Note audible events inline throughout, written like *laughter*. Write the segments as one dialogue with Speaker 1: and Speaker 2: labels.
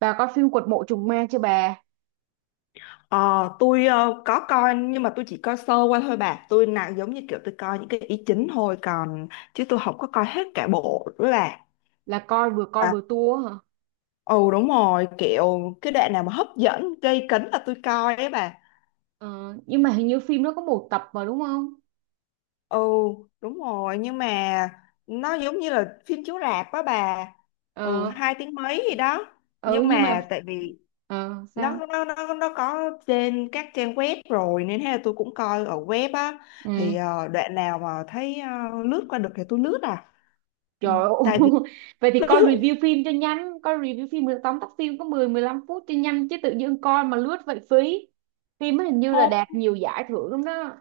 Speaker 1: Bà coi phim Quật mộ trùng ma chưa bà?
Speaker 2: Ờ, tôi có coi, nhưng mà tôi chỉ coi sơ qua thôi bà, tôi nào giống như kiểu tôi coi những cái ý chính thôi, còn chứ tôi không có coi hết cả bộ nữa bà.
Speaker 1: Là coi
Speaker 2: À,
Speaker 1: vừa tua hả?
Speaker 2: ừ đúng rồi, kiểu cái đoạn nào mà hấp dẫn gây cấn là tôi coi ấy bà.
Speaker 1: Ờ, nhưng mà hình như phim nó có một tập mà đúng không?
Speaker 2: Ừ đúng rồi, nhưng mà nó giống như là phim chiếu rạp á bà. Ừ
Speaker 1: Ờ,
Speaker 2: hai tiếng mấy gì đó.
Speaker 1: ừ,
Speaker 2: Nhưng
Speaker 1: nhưng
Speaker 2: mà
Speaker 1: mà
Speaker 2: tại vì nó
Speaker 1: sao?
Speaker 2: nó nó nó có trên các trang web rồi, nên thế là tôi cũng coi ở web á.
Speaker 1: Ừ,
Speaker 2: Thì đoạn nào mà thấy lướt qua được thì tôi lướt à. Ừ,
Speaker 1: trời ơi.
Speaker 2: tại vì
Speaker 1: *laughs* Vậy thì
Speaker 2: *laughs*
Speaker 1: coi review phim cho nhanh, coi review phim 10 tóm tắt phim có mười mười lăm phút cho nhanh chứ tự nhiên coi mà lướt vậy phí. Phim nó hình như là
Speaker 2: không,
Speaker 1: đạt nhiều giải thưởng lắm đó.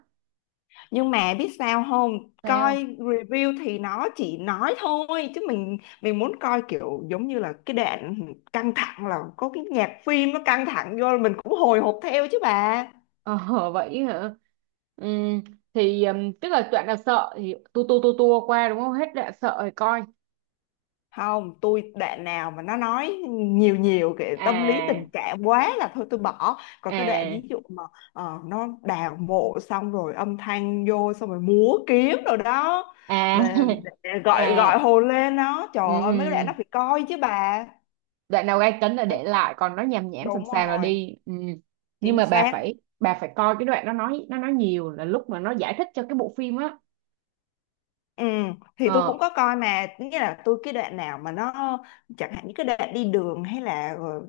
Speaker 2: nhưng mà biết sao không,
Speaker 1: Sao?
Speaker 2: coi review thì nó chỉ nói thôi, chứ mình muốn coi kiểu giống như là cái đoạn căng thẳng là có cái nhạc phim nó căng thẳng vô là mình cũng hồi hộp theo chứ bà.
Speaker 1: Ờ, *laughs* vậy hả? Ừ, thì tức là đoạn nào sợ thì tua tua tua tua qua đúng không? Hết đoạn sợ rồi coi.
Speaker 2: Không, tôi đoạn nào mà nó nói nhiều nhiều cái tâm lý
Speaker 1: À,
Speaker 2: tình cảm quá là thôi tôi bỏ, còn cái đoạn
Speaker 1: à,
Speaker 2: ví dụ mà nó đào mộ xong rồi âm thanh vô xong rồi múa kiếm rồi đó,
Speaker 1: à,
Speaker 2: để,
Speaker 1: *laughs*
Speaker 2: để gọi
Speaker 1: à,
Speaker 2: gọi hồn lên nó,
Speaker 1: ừ,
Speaker 2: trời ơi mấy cái đoạn nó
Speaker 1: ừ.
Speaker 2: phải coi chứ bà.
Speaker 1: Đoạn nào gai cấn là
Speaker 2: Đấy,
Speaker 1: để lại, còn nó nhàm nhảm sầm
Speaker 2: đúng
Speaker 1: sàm là
Speaker 2: rồi,
Speaker 1: đi, ừ. Nhưng
Speaker 2: chính
Speaker 1: mà bà
Speaker 2: xác.
Speaker 1: phải bà phải coi cái đoạn nó nói nhiều là lúc mà nó giải thích cho cái bộ phim á.
Speaker 2: Ừ, thì tôi
Speaker 1: Ờ,
Speaker 2: cũng có coi, mà nghĩa là tôi cái đoạn nào mà nó, chẳng hạn những cái đoạn đi đường hay là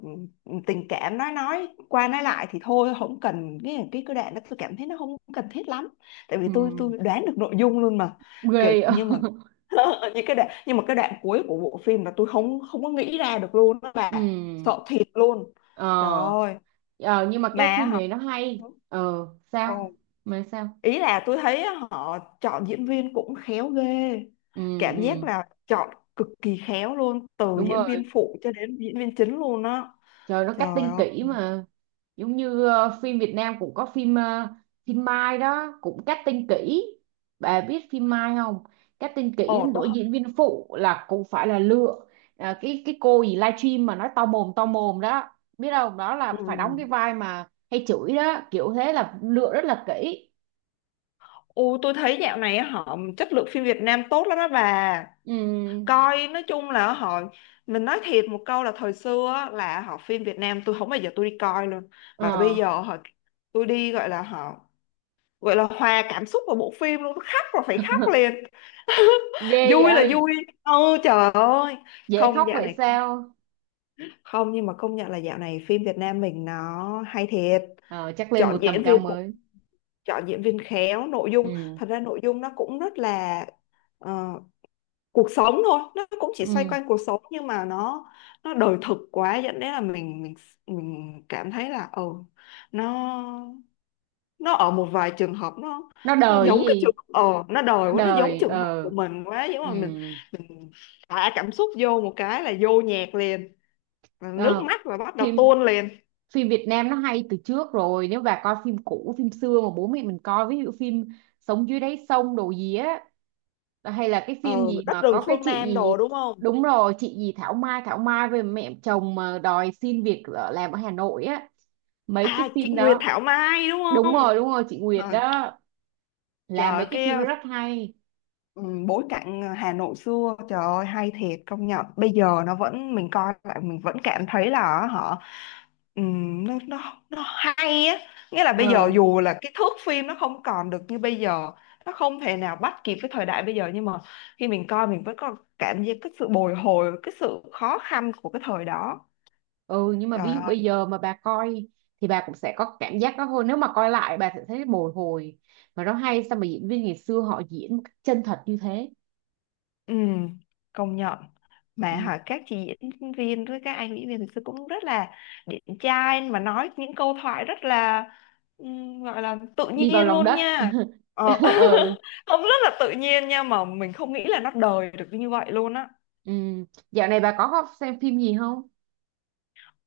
Speaker 2: tình cảm nói qua nói lại thì thôi không cần, cái đoạn đó tôi cảm thấy nó không cần thiết lắm, tại vì
Speaker 1: ừ.
Speaker 2: tôi đoán được nội dung luôn mà. Kiểu,
Speaker 1: Ghê á.
Speaker 2: nhưng mà *laughs* những cái đoạn, nhưng mà cái đoạn cuối của bộ phim là tôi không không có nghĩ ra được luôn đó
Speaker 1: *laughs*
Speaker 2: bà,
Speaker 1: Ừ.
Speaker 2: sợ thiệt luôn.
Speaker 1: Ờ,
Speaker 2: Trời ơi,
Speaker 1: ờ, nhưng mà
Speaker 2: mà
Speaker 1: cái phim
Speaker 2: hả?
Speaker 1: này nó hay. Ờ
Speaker 2: Ừ,
Speaker 1: sao mà sao,
Speaker 2: ý là tôi thấy họ chọn diễn viên cũng khéo ghê,
Speaker 1: ừ,
Speaker 2: cảm giác
Speaker 1: ừ.
Speaker 2: là chọn cực kỳ khéo luôn, từ
Speaker 1: Đúng
Speaker 2: diễn
Speaker 1: rồi,
Speaker 2: viên phụ cho đến diễn viên chính luôn á.
Speaker 1: trời nó
Speaker 2: Trời
Speaker 1: cutting
Speaker 2: ơi.
Speaker 1: kỹ mà. Giống như ờ, phim Việt Nam cũng có phim ờ, phim Mai đó cũng cutting kỹ. Bà biết phim Mai không? Cutting kỹ
Speaker 2: Ồ
Speaker 1: đến
Speaker 2: tôi,
Speaker 1: nỗi diễn viên phụ là cũng phải là lựa. À, cái cô gì livestream mà nói to mồm đó, biết không, đó
Speaker 2: ừ.
Speaker 1: là phải đóng cái vai mà hay chửi đó, kiểu thế là lựa rất là kỹ.
Speaker 2: Ồ, tôi thấy dạo này họ chất lượng phim Việt Nam tốt lắm đó bà,
Speaker 1: Ừ.
Speaker 2: coi nói chung là họ, mình nói thiệt một câu là thời xưa á, là họ phim Việt Nam tôi không bao giờ tôi đi coi luôn. Mà bây
Speaker 1: Ờ,
Speaker 2: giờ họ, tôi đi gọi là họ gọi là hòa cảm xúc vào bộ phim luôn, tôi khóc rồi phải khóc
Speaker 1: *laughs*
Speaker 2: liền. *laughs*
Speaker 1: ghê
Speaker 2: Vui là
Speaker 1: vậy.
Speaker 2: vui, ừ trời ơi.
Speaker 1: Dễ khóc
Speaker 2: Không dạo
Speaker 1: vậy
Speaker 2: này công nhận-
Speaker 1: sao?
Speaker 2: không, nhưng mà công nhận là dạo này phim Việt Nam mình nó hay thiệt,
Speaker 1: Ờ, chắc lên
Speaker 2: chọn
Speaker 1: một tầm
Speaker 2: diễn
Speaker 1: cao
Speaker 2: viên cũng,
Speaker 1: mới.
Speaker 2: chọn diễn viên khéo, nội dung,
Speaker 1: Ừ.
Speaker 2: thật ra nội dung nó cũng rất là ờ, cuộc sống thôi, nó cũng chỉ xoay
Speaker 1: Ừ,
Speaker 2: quanh cuộc sống nhưng mà nó đời thực quá, dẫn đến là mình cảm thấy là ừ, nó nó ở một vài trường hợp nó
Speaker 1: nó
Speaker 2: nó
Speaker 1: đời
Speaker 2: giống cái
Speaker 1: gì?
Speaker 2: trường nó đòi quá, nó giống
Speaker 1: Đời
Speaker 2: trường hợp
Speaker 1: ờ,
Speaker 2: của mình quá giống,
Speaker 1: ừ.
Speaker 2: mà mình thả cảm xúc vô một cái là vô nhạc liền. Và nước
Speaker 1: Ờ,
Speaker 2: mắt là bắt đầu
Speaker 1: phim
Speaker 2: tuôn liền.
Speaker 1: phim Việt Nam nó hay từ trước rồi, nếu bà coi phim cũ phim xưa mà bố mẹ mình coi, ví dụ phim Sống dưới đáy sông đồ gì á, hay là cái
Speaker 2: Ờ
Speaker 1: phim gì
Speaker 2: đất
Speaker 1: mà
Speaker 2: rừng
Speaker 1: có cái
Speaker 2: phương
Speaker 1: chị
Speaker 2: Nam
Speaker 1: gì.
Speaker 2: đồ đúng không.
Speaker 1: Đúng rồi, chị gì Thảo Mai, Thảo Mai về mẹ chồng mà đòi xin việc ở, làm ở Hà Nội á, mấy
Speaker 2: À
Speaker 1: cái
Speaker 2: chị
Speaker 1: phim
Speaker 2: Nguyệt
Speaker 1: đó.
Speaker 2: Thảo Mai đúng
Speaker 1: Đúng
Speaker 2: không.
Speaker 1: rồi, đúng rồi, chị Nguyệt
Speaker 2: Ờ,
Speaker 1: đó. Là mấy
Speaker 2: trời
Speaker 1: cái
Speaker 2: cái.
Speaker 1: phim đó rất hay.
Speaker 2: Ừ, bối cảnh Hà Nội xưa trời ơi hay thiệt công nhận, bây giờ nó vẫn mình coi lại mình vẫn cảm thấy là họ nó hay á, nghĩa là bây
Speaker 1: Ờ.
Speaker 2: giờ dù là cái thước phim nó không còn được như bây giờ, nó không thể nào bắt kịp với thời đại bây giờ, nhưng mà khi mình coi mình vẫn có cảm giác cái sự bồi hồi, cái sự khó khăn của cái thời đó.
Speaker 1: Ừ, nhưng mà ví dụ
Speaker 2: Trời.
Speaker 1: bây giờ mà bà coi thì bà cũng sẽ có cảm giác đó thôi, nếu mà coi lại bà sẽ thấy bồi hồi. Mà nó hay sao mà diễn viên ngày xưa họ diễn một cách chân thật như thế.
Speaker 2: Ừ, công nhận. Mà
Speaker 1: Ừ.
Speaker 2: hỏi các chị diễn viên với các anh diễn viên thực sự cũng rất là điển trai, mà nói những câu thoại rất là gọi là tự
Speaker 1: Đi vào
Speaker 2: nhiên
Speaker 1: lòng
Speaker 2: luôn
Speaker 1: đất.
Speaker 2: nha.
Speaker 1: *laughs*
Speaker 2: ờ,
Speaker 1: Ừ.
Speaker 2: *laughs* không rất là tự nhiên nha, mà mình không nghĩ là nó đời được như vậy luôn á.
Speaker 1: Ừ, dạo này bà có xem phim gì không?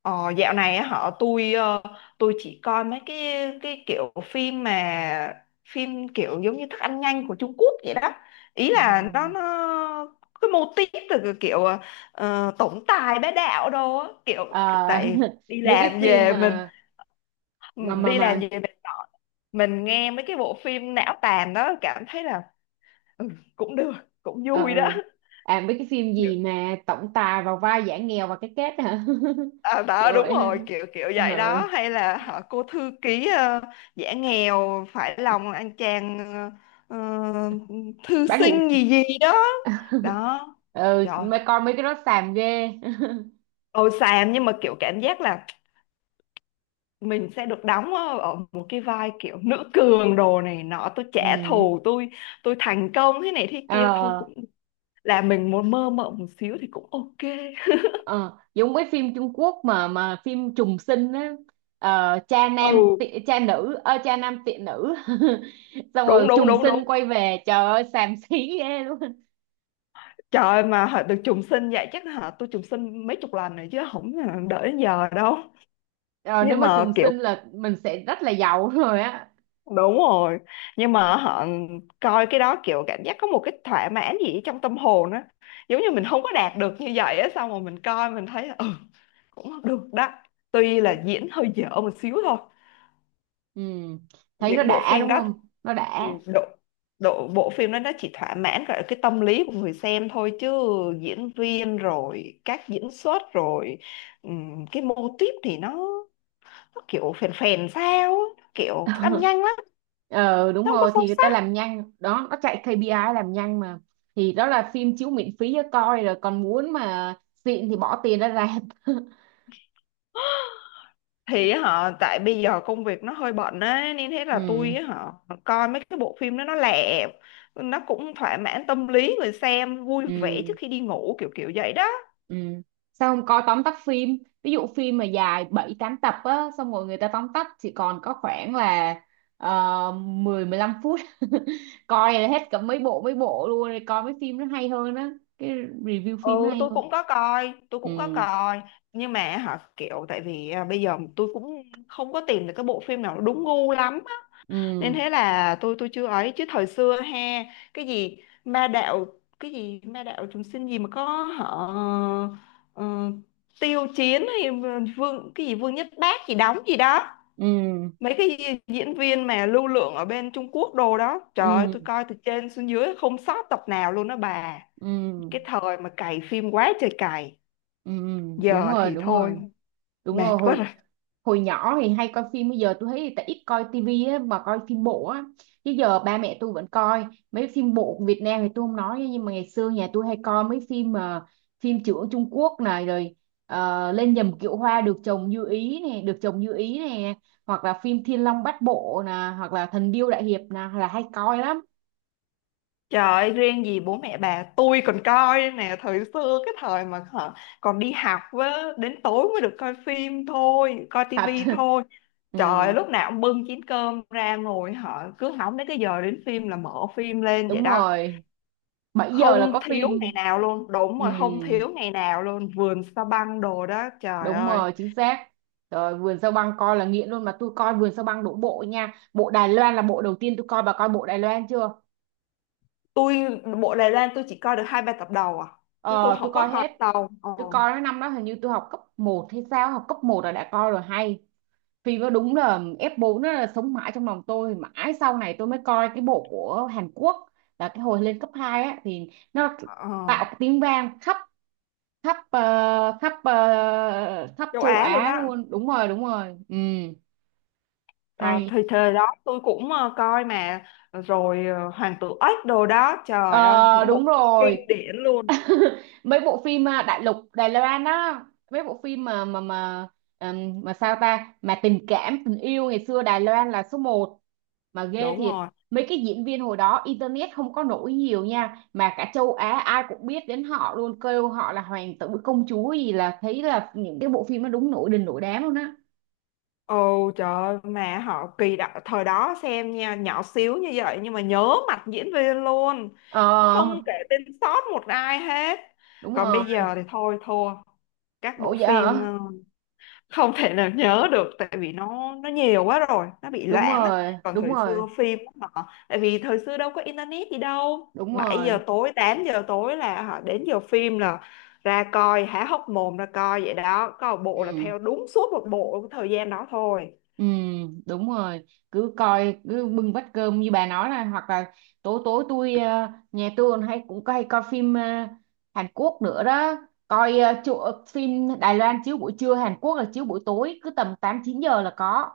Speaker 2: Ờ, dạo này á, họ tôi tôi chỉ coi mấy cái kiểu phim mà phim kiểu giống như thức ăn nhanh của Trung Quốc vậy đó, ý là nó
Speaker 1: À,
Speaker 2: nó cái mô típ từ cái kiểu tổng tài bá đạo đồ á, kiểu
Speaker 1: ờ,
Speaker 2: tại
Speaker 1: *laughs*
Speaker 2: đi
Speaker 1: mấy cái
Speaker 2: làm
Speaker 1: phim
Speaker 2: về mình,
Speaker 1: mà
Speaker 2: ừ,
Speaker 1: mà mà
Speaker 2: đi làm
Speaker 1: mà
Speaker 2: về mình nói- mình nghe mấy cái bộ phim não tàn đó, cảm thấy là ừ, cũng được, cũng
Speaker 1: ờ,
Speaker 2: vui đó.
Speaker 1: à mấy cái phim gì mà tổng tài vào vai giả nghèo và cái kết hả?
Speaker 2: À,
Speaker 1: *laughs* Kiểu
Speaker 2: đó đúng
Speaker 1: vậy ha.
Speaker 2: rồi kiểu kiểu vậy
Speaker 1: Ờ.
Speaker 2: đó, hay là họ cô thư ký giả nghèo phải lòng anh chàng ờ, ờ, thư
Speaker 1: Bán hủ.
Speaker 2: sinh gì gì đó
Speaker 1: *laughs*
Speaker 2: đó.
Speaker 1: Ừ,
Speaker 2: Trời
Speaker 1: mấy coi mấy cái đó xàm ghê. *laughs*
Speaker 2: ôi xàm, nhưng mà kiểu cảm giác là mình sẽ được đóng ở ở một cái vai kiểu nữ cường đồ này nọ, tôi trả
Speaker 1: Ừ.
Speaker 2: thù, tôi thành công thế này thế
Speaker 1: Ờ,
Speaker 2: kia thôi cũng là mình muốn mơ mộng một xíu thì cũng ok.
Speaker 1: ờ, giống cái phim Trung Quốc mà phim trùng sinh á. Ờ, cha
Speaker 2: Ừ
Speaker 1: nam tị, cha nữ ơ cha nam tiện nữ *laughs* xong rồi
Speaker 2: đúng đúng
Speaker 1: trùng
Speaker 2: đúng
Speaker 1: sinh
Speaker 2: đúng.
Speaker 1: quay về, trời ơi xàm xí ghê luôn.
Speaker 2: Trời ơi, mà họ được trùng sinh vậy, chắc hả tôi trùng sinh mấy chục lần rồi chứ không đợi đến giờ đâu.
Speaker 1: Ờ, nếu
Speaker 2: Nhưng
Speaker 1: mà
Speaker 2: mà
Speaker 1: trùng
Speaker 2: kiểu,
Speaker 1: sinh là mình sẽ rất là giàu *laughs* rồi á.
Speaker 2: đúng rồi, nhưng mà họ coi cái đó kiểu cảm giác có một cái thỏa mãn gì trong tâm hồn á, giống như mình không có đạt được như vậy á, xong rồi mình coi mình thấy ừ, cũng được đó, tuy là diễn hơi dở một xíu thôi.
Speaker 1: Ừ, thấy nó
Speaker 2: Những bộ
Speaker 1: đã
Speaker 2: phim
Speaker 1: đúng
Speaker 2: đó.
Speaker 1: không, nó
Speaker 2: Ừ,
Speaker 1: đã.
Speaker 2: độ độ bộ phim đó nó chỉ thỏa mãn gọi là cái tâm lý của người xem thôi, chứ diễn viên rồi các diễn xuất rồi cái mô típ thì nó kiểu phèn phèn sao á, kiểu thức ăn
Speaker 1: *laughs*
Speaker 2: nhanh lắm,
Speaker 1: Ờ, đúng
Speaker 2: nó không có
Speaker 1: rồi thì
Speaker 2: sâu
Speaker 1: người ta
Speaker 2: sắc.
Speaker 1: làm nhanh đó, nó chạy ca pê i làm nhanh mà. Thì đó là phim chiếu miễn phí cho coi rồi, còn muốn mà xịn thì bỏ tiền ra rạp. *laughs*
Speaker 2: Thì họ tại bây giờ công việc nó hơi bận á, nên thế là tôi
Speaker 1: Ừ.
Speaker 2: họ coi mấy cái bộ phim đó nó lẹ, nó cũng thỏa mãn tâm lý người xem, vui vẻ trước
Speaker 1: Ừ.
Speaker 2: khi đi ngủ kiểu kiểu vậy đó.
Speaker 1: Ừ, sao không coi tóm tắt phim, ví dụ phim mà dài 7 8 tập á xong rồi người ta tóm tắt chỉ còn có khoảng là 10 15 phút. *laughs* Coi là hết cả mấy bộ luôn, rồi coi mấy phim nó hay hơn á. Cái review phim nó
Speaker 2: Ừ
Speaker 1: hay
Speaker 2: tôi
Speaker 1: hơn.
Speaker 2: cũng có coi, tôi cũng có
Speaker 1: Ừ.
Speaker 2: coi, nhưng mà hả kiểu tại vì à, bây giờ tôi cũng không có tìm được cái bộ phim nào nó đúng gu lắm á. Nên
Speaker 1: Ừ.
Speaker 2: thế là tôi chưa ấy, chứ thời xưa ha, cái gì ma đạo, cái gì ma đạo chúng sinh gì mà có họ ờ, tiêu chiến hay, vương cái gì vương nhất bác gì đóng gì đó,
Speaker 1: Ừ.
Speaker 2: mấy cái gì- diễn viên mà lưu lượng ở bên Trung Quốc đồ đó, trời ơi
Speaker 1: Ừ.
Speaker 2: tôi coi từ trên xuống dưới không sót tập nào luôn đó bà.
Speaker 1: Ừ,
Speaker 2: Cái thời mà cày phim quá trời cày,
Speaker 1: ừ, ừ, đúng
Speaker 2: giờ
Speaker 1: rồi,
Speaker 2: thì
Speaker 1: đúng
Speaker 2: thôi
Speaker 1: rồi. Đúng
Speaker 2: mệt
Speaker 1: rồi,
Speaker 2: quá
Speaker 1: hồi
Speaker 2: rồi.
Speaker 1: hồi nhỏ thì hay coi phim, bây giờ tôi thấy tại ít coi tivi á mà coi phim bộ á. Chứ giờ ba mẹ tôi vẫn coi mấy phim bộ của Việt Nam thì tôi không nói, nhưng mà ngày xưa nhà tôi hay coi mấy phim mà phim trưởng Trung Quốc này, rồi ờ, lên nhầm kiệu hoa được chồng như ý này, được chồng như ý này, hoặc là phim Thiên Long Bát Bộ nè, hoặc là Thần Điêu Đại Hiệp nè là hay coi lắm.
Speaker 2: Trời ơi, riêng gì bố mẹ bà, tôi còn coi đây nè, thời xưa cái thời mà hả, còn đi học với, đến tối mới được coi phim thôi, coi
Speaker 1: Thật.
Speaker 2: tivi thôi.
Speaker 1: *laughs* Ừ,
Speaker 2: Trời ơi, lúc nào cũng bưng chén cơm ra ngồi, họ cứ hóng đến cái giờ đến phim là mở phim lên vậy
Speaker 1: đúng
Speaker 2: đó.
Speaker 1: rồi, 7 giờ là
Speaker 2: Không
Speaker 1: có
Speaker 2: thiếu
Speaker 1: phim.
Speaker 2: ngày nào luôn, đúng
Speaker 1: Ừ,
Speaker 2: rồi, không thiếu ngày nào luôn, vườn sa băng đồ đó trời
Speaker 1: đúng
Speaker 2: ơi.
Speaker 1: rồi chính xác. Rồi vườn sao băng coi là nghiện luôn, mà tôi coi vườn sao băng đổ bộ nha, bộ Đài Loan là bộ đầu tiên tôi coi, bà coi bộ Đài Loan chưa?
Speaker 2: Tôi bộ Đài Loan tôi chỉ coi được hai ba tập đầu à, chứ tôi
Speaker 1: Ờ, tôi
Speaker 2: không
Speaker 1: coi
Speaker 2: có coi
Speaker 1: hết.
Speaker 2: sau. Ờ,
Speaker 1: Tôi coi cái năm đó hình như tôi học cấp một hay sao, học cấp một là đã coi rồi hay. Phim nó đúng là ép 4, nó là sống mãi trong lòng tôi mãi, sau này tôi mới coi cái bộ của Hàn Quốc, là cái hồi lên cấp 2 á, thì nó
Speaker 2: ờ,
Speaker 1: tạo cái tiếng vang khắp khắp ờ, khắp ờ, khắp
Speaker 2: Châu
Speaker 1: châu
Speaker 2: Á luôn
Speaker 1: Á
Speaker 2: á.
Speaker 1: luôn, đúng rồi đúng rồi, ừ.
Speaker 2: Ờ,
Speaker 1: Hay.
Speaker 2: thì thời đó tôi cũng coi mà rồi Hoàng tử ếch đồ đó trời ơi,
Speaker 1: Ờ
Speaker 2: những bộ
Speaker 1: đúng
Speaker 2: phim kinh
Speaker 1: rồi.
Speaker 2: điển luôn.
Speaker 1: *laughs* Mấy bộ phim à, đại lục Đài Loan á, mấy bộ phim mà mà sao ta mà tình cảm tình yêu ngày xưa Đài Loan là số một, mà ghê
Speaker 2: Đúng
Speaker 1: thiệt.
Speaker 2: rồi.
Speaker 1: Mấy cái diễn viên hồi đó internet không có nổi nhiều nha, mà cả châu Á ai cũng biết đến họ luôn, kêu họ là hoàng tử công chúa gì, là thấy là những cái bộ phim nó đúng nổi đình nổi đám luôn á.
Speaker 2: Ồ trời ơi, mà họ kỳ đó, thời đó xem nha, nhỏ xíu như vậy nhưng mà nhớ mặt diễn viên luôn,
Speaker 1: Ờ
Speaker 2: không kể tên sót một ai hết.
Speaker 1: đúng
Speaker 2: Còn
Speaker 1: rồi.
Speaker 2: bây giờ thì thôi thua, các
Speaker 1: Ủa
Speaker 2: bộ
Speaker 1: vậy
Speaker 2: phim
Speaker 1: hả?
Speaker 2: không thể nào nhớ được, tại vì nó nhiều quá rồi, nó bị
Speaker 1: Đúng
Speaker 2: loãng á.
Speaker 1: rồi,
Speaker 2: Còn
Speaker 1: đúng
Speaker 2: thời
Speaker 1: rồi.
Speaker 2: xưa phim á, họ tại vì thời xưa đâu có internet gì đâu,
Speaker 1: Đúng rồi, đúng
Speaker 2: 7 giờ
Speaker 1: rồi.
Speaker 2: tối 8 giờ tối là họ đến giờ phim là ra coi há hốc mồm ra coi vậy đó, có một bộ là
Speaker 1: Ừ.
Speaker 2: theo đúng suốt một bộ cái thời gian đó thôi.
Speaker 1: Ừ, đúng rồi, cứ coi cứ bưng bát cơm như bà nói, là hoặc là tối tối tôi ờ, nhà tôi còn hay cũng hay coi phim ờ, Hàn Quốc nữa đó. Coi ờ, chỗ, ờ, phim Đài Loan chiếu buổi trưa, Hàn Quốc là chiếu buổi tối, cứ tầm 8 9 giờ là có.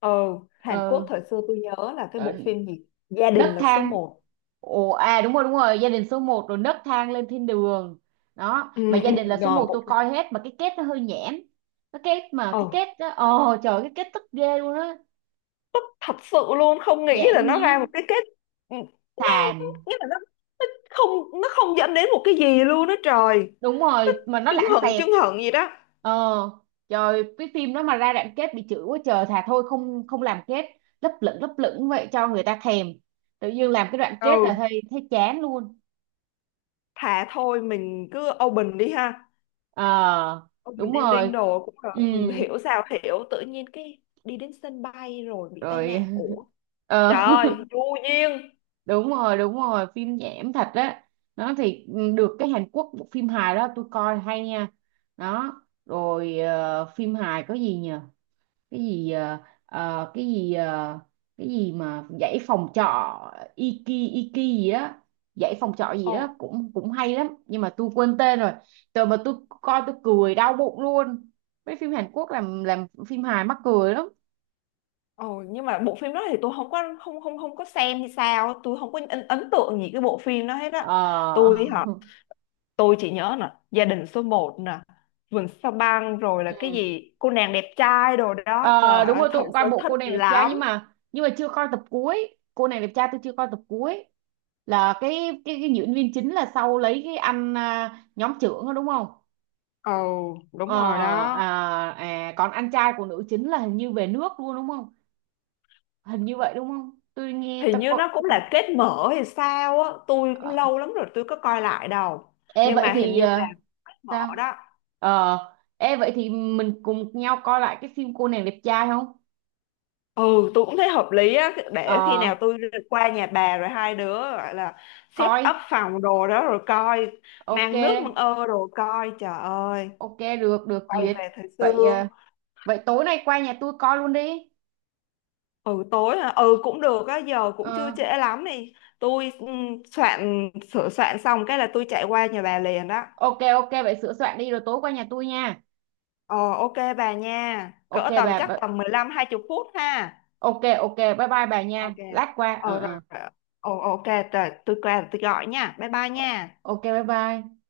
Speaker 2: Ừ. Hàn Quốc
Speaker 1: Ừ,
Speaker 2: thời xưa tôi nhớ là cái
Speaker 1: ờ,
Speaker 2: bộ phim gì gia
Speaker 1: nấc
Speaker 2: đình là số
Speaker 1: thang.
Speaker 2: một.
Speaker 1: Ồ à, đúng rồi đúng rồi, gia đình số một, rồi nấc thang lên thiên đường. Đó,
Speaker 2: ừ,
Speaker 1: mà gia
Speaker 2: ừ,
Speaker 1: đình là số
Speaker 2: rồi
Speaker 1: một
Speaker 2: bộ
Speaker 1: tôi
Speaker 2: phim,
Speaker 1: coi hết mà cái kết nó hơi nhảm. Cái kết mà
Speaker 2: ừ
Speaker 1: cái kết đó, ồ trời cái kết tức ghê luôn á.
Speaker 2: thật sự luôn, không nghĩ
Speaker 1: Nhảm
Speaker 2: là nó
Speaker 1: nhí.
Speaker 2: ra một cái kết. Ừ, nó
Speaker 1: Xàm.
Speaker 2: nghĩa là nó, nó không dẫn đến một cái gì luôn đó trời.
Speaker 1: Đúng
Speaker 2: Nó
Speaker 1: rồi, mà nó lãng xẹt.
Speaker 2: chưng hửng gì đó.
Speaker 1: Ờ, trời cái phim đó mà ra đoạn kết bị chửi quá trời, thà thôi không không làm kết, lấp lửng vậy cho người ta thèm, tự nhiên làm cái đoạn kết
Speaker 2: Ừ,
Speaker 1: là thấy thấy chán luôn.
Speaker 2: thà thôi mình cứ open đi ha,
Speaker 1: Ờ,
Speaker 2: open
Speaker 1: đúng
Speaker 2: ending
Speaker 1: rồi.
Speaker 2: đồ cũng
Speaker 1: Ừ.
Speaker 2: được, hiểu sao hiểu, tự nhiên cái đi đến sân bay rồi bị tai
Speaker 1: Rồi.
Speaker 2: nạn,
Speaker 1: *laughs*
Speaker 2: ủa
Speaker 1: Ờ.
Speaker 2: trời vô duyên.
Speaker 1: *laughs* Đúng rồi đúng rồi, phim nhảm thật á. Nó thì ừ, được cái Hàn Quốc bộ phim hài đó tôi coi hay nha. Đó, rồi ờ, phim hài có gì nhỉ? Cái gì ờ, ờ, cái gì mà dãy phòng trọ, Iki, Iki gì đó, dãy phòng trọ gì
Speaker 2: Ồ.
Speaker 1: đó cũng cũng hay lắm nhưng mà tôi quên tên rồi. Trời mà tôi coi tôi cười đau bụng luôn. Mấy phim Hàn Quốc làm phim hài mắc cười lắm.
Speaker 2: Ồ, nhưng mà bộ phim đó thì tôi không có không không không có xem hay sao, tôi không có ấn tượng gì cái bộ phim đó hết á.
Speaker 1: Ờ. *laughs*
Speaker 2: Tôi hả, tôi chỉ nhớ nè gia đình số một nè, vườn sao băng, rồi là cái
Speaker 1: Ừ.
Speaker 2: gì cô nàng đẹp trai đồ đó
Speaker 1: Ờ,
Speaker 2: trời
Speaker 1: đúng
Speaker 2: ơi
Speaker 1: rồi tôi
Speaker 2: thời
Speaker 1: cũng coi
Speaker 2: xưa
Speaker 1: bộ
Speaker 2: thích
Speaker 1: cô nàng đẹp trai, nhưng
Speaker 2: lắm.
Speaker 1: mà nhưng mà chưa coi tập cuối, cô nàng đẹp trai tôi chưa coi tập cuối, là cái diễn viên chính là sau lấy cái anh à, nhóm trưởng đó đúng không?
Speaker 2: Ồ đúng
Speaker 1: Ờ,
Speaker 2: rồi
Speaker 1: à,
Speaker 2: đó.
Speaker 1: à, còn anh trai của nữ chính là hình như về nước luôn đúng không? Hình như vậy đúng không? Tôi nghe
Speaker 2: Hình
Speaker 1: tôi
Speaker 2: như
Speaker 1: có.
Speaker 2: nó
Speaker 1: Tôi
Speaker 2: cũng
Speaker 1: có-
Speaker 2: là kết mở hay sao á, tôi cũng
Speaker 1: Ờ.
Speaker 2: lâu lắm rồi tôi có coi lại đâu.
Speaker 1: Ê
Speaker 2: Nhưng
Speaker 1: vậy
Speaker 2: mà hình
Speaker 1: thì
Speaker 2: như là
Speaker 1: ờ,
Speaker 2: kết mở
Speaker 1: sao?
Speaker 2: đó.
Speaker 1: Ờ, ê vậy thì mình cùng nhau coi lại cái phim cô nàng đẹp trai không?
Speaker 2: Ừ tôi cũng thấy hợp lý á, để khi
Speaker 1: Ờ,
Speaker 2: nào tôi qua nhà bà rồi hai đứa gọi là set up
Speaker 1: coi.
Speaker 2: phòng đồ đó rồi coi,
Speaker 1: Ok,
Speaker 2: mang nước mang ơ đồ coi trời ơi,
Speaker 1: ok được được
Speaker 2: quay
Speaker 1: duyệt.
Speaker 2: về thời xưa.
Speaker 1: Vậy ờ, vậy tối nay qua nhà tôi coi luôn đi.
Speaker 2: Ừ tối hả, ừ cũng được á, giờ cũng chưa
Speaker 1: Ờ,
Speaker 2: trễ lắm đi, tôi sửa soạn xong cái là tôi chạy qua nhà bà liền đó.
Speaker 1: ok ok vậy sửa soạn đi rồi tối qua nhà tôi nha.
Speaker 2: Ờ ok bà nha,
Speaker 1: Ok
Speaker 2: cỡ tầm chắc
Speaker 1: bà
Speaker 2: tầm mười lăm hai 20 phút ha.
Speaker 1: ok ok bye bye bà nha.
Speaker 2: Ok,
Speaker 1: Lát qua. Ờ
Speaker 2: ờ rồi
Speaker 1: ờ.
Speaker 2: rồi. Ờ ok, rồi tôi qua tôi gọi nha, bye bye nha.
Speaker 1: Ok bye bye.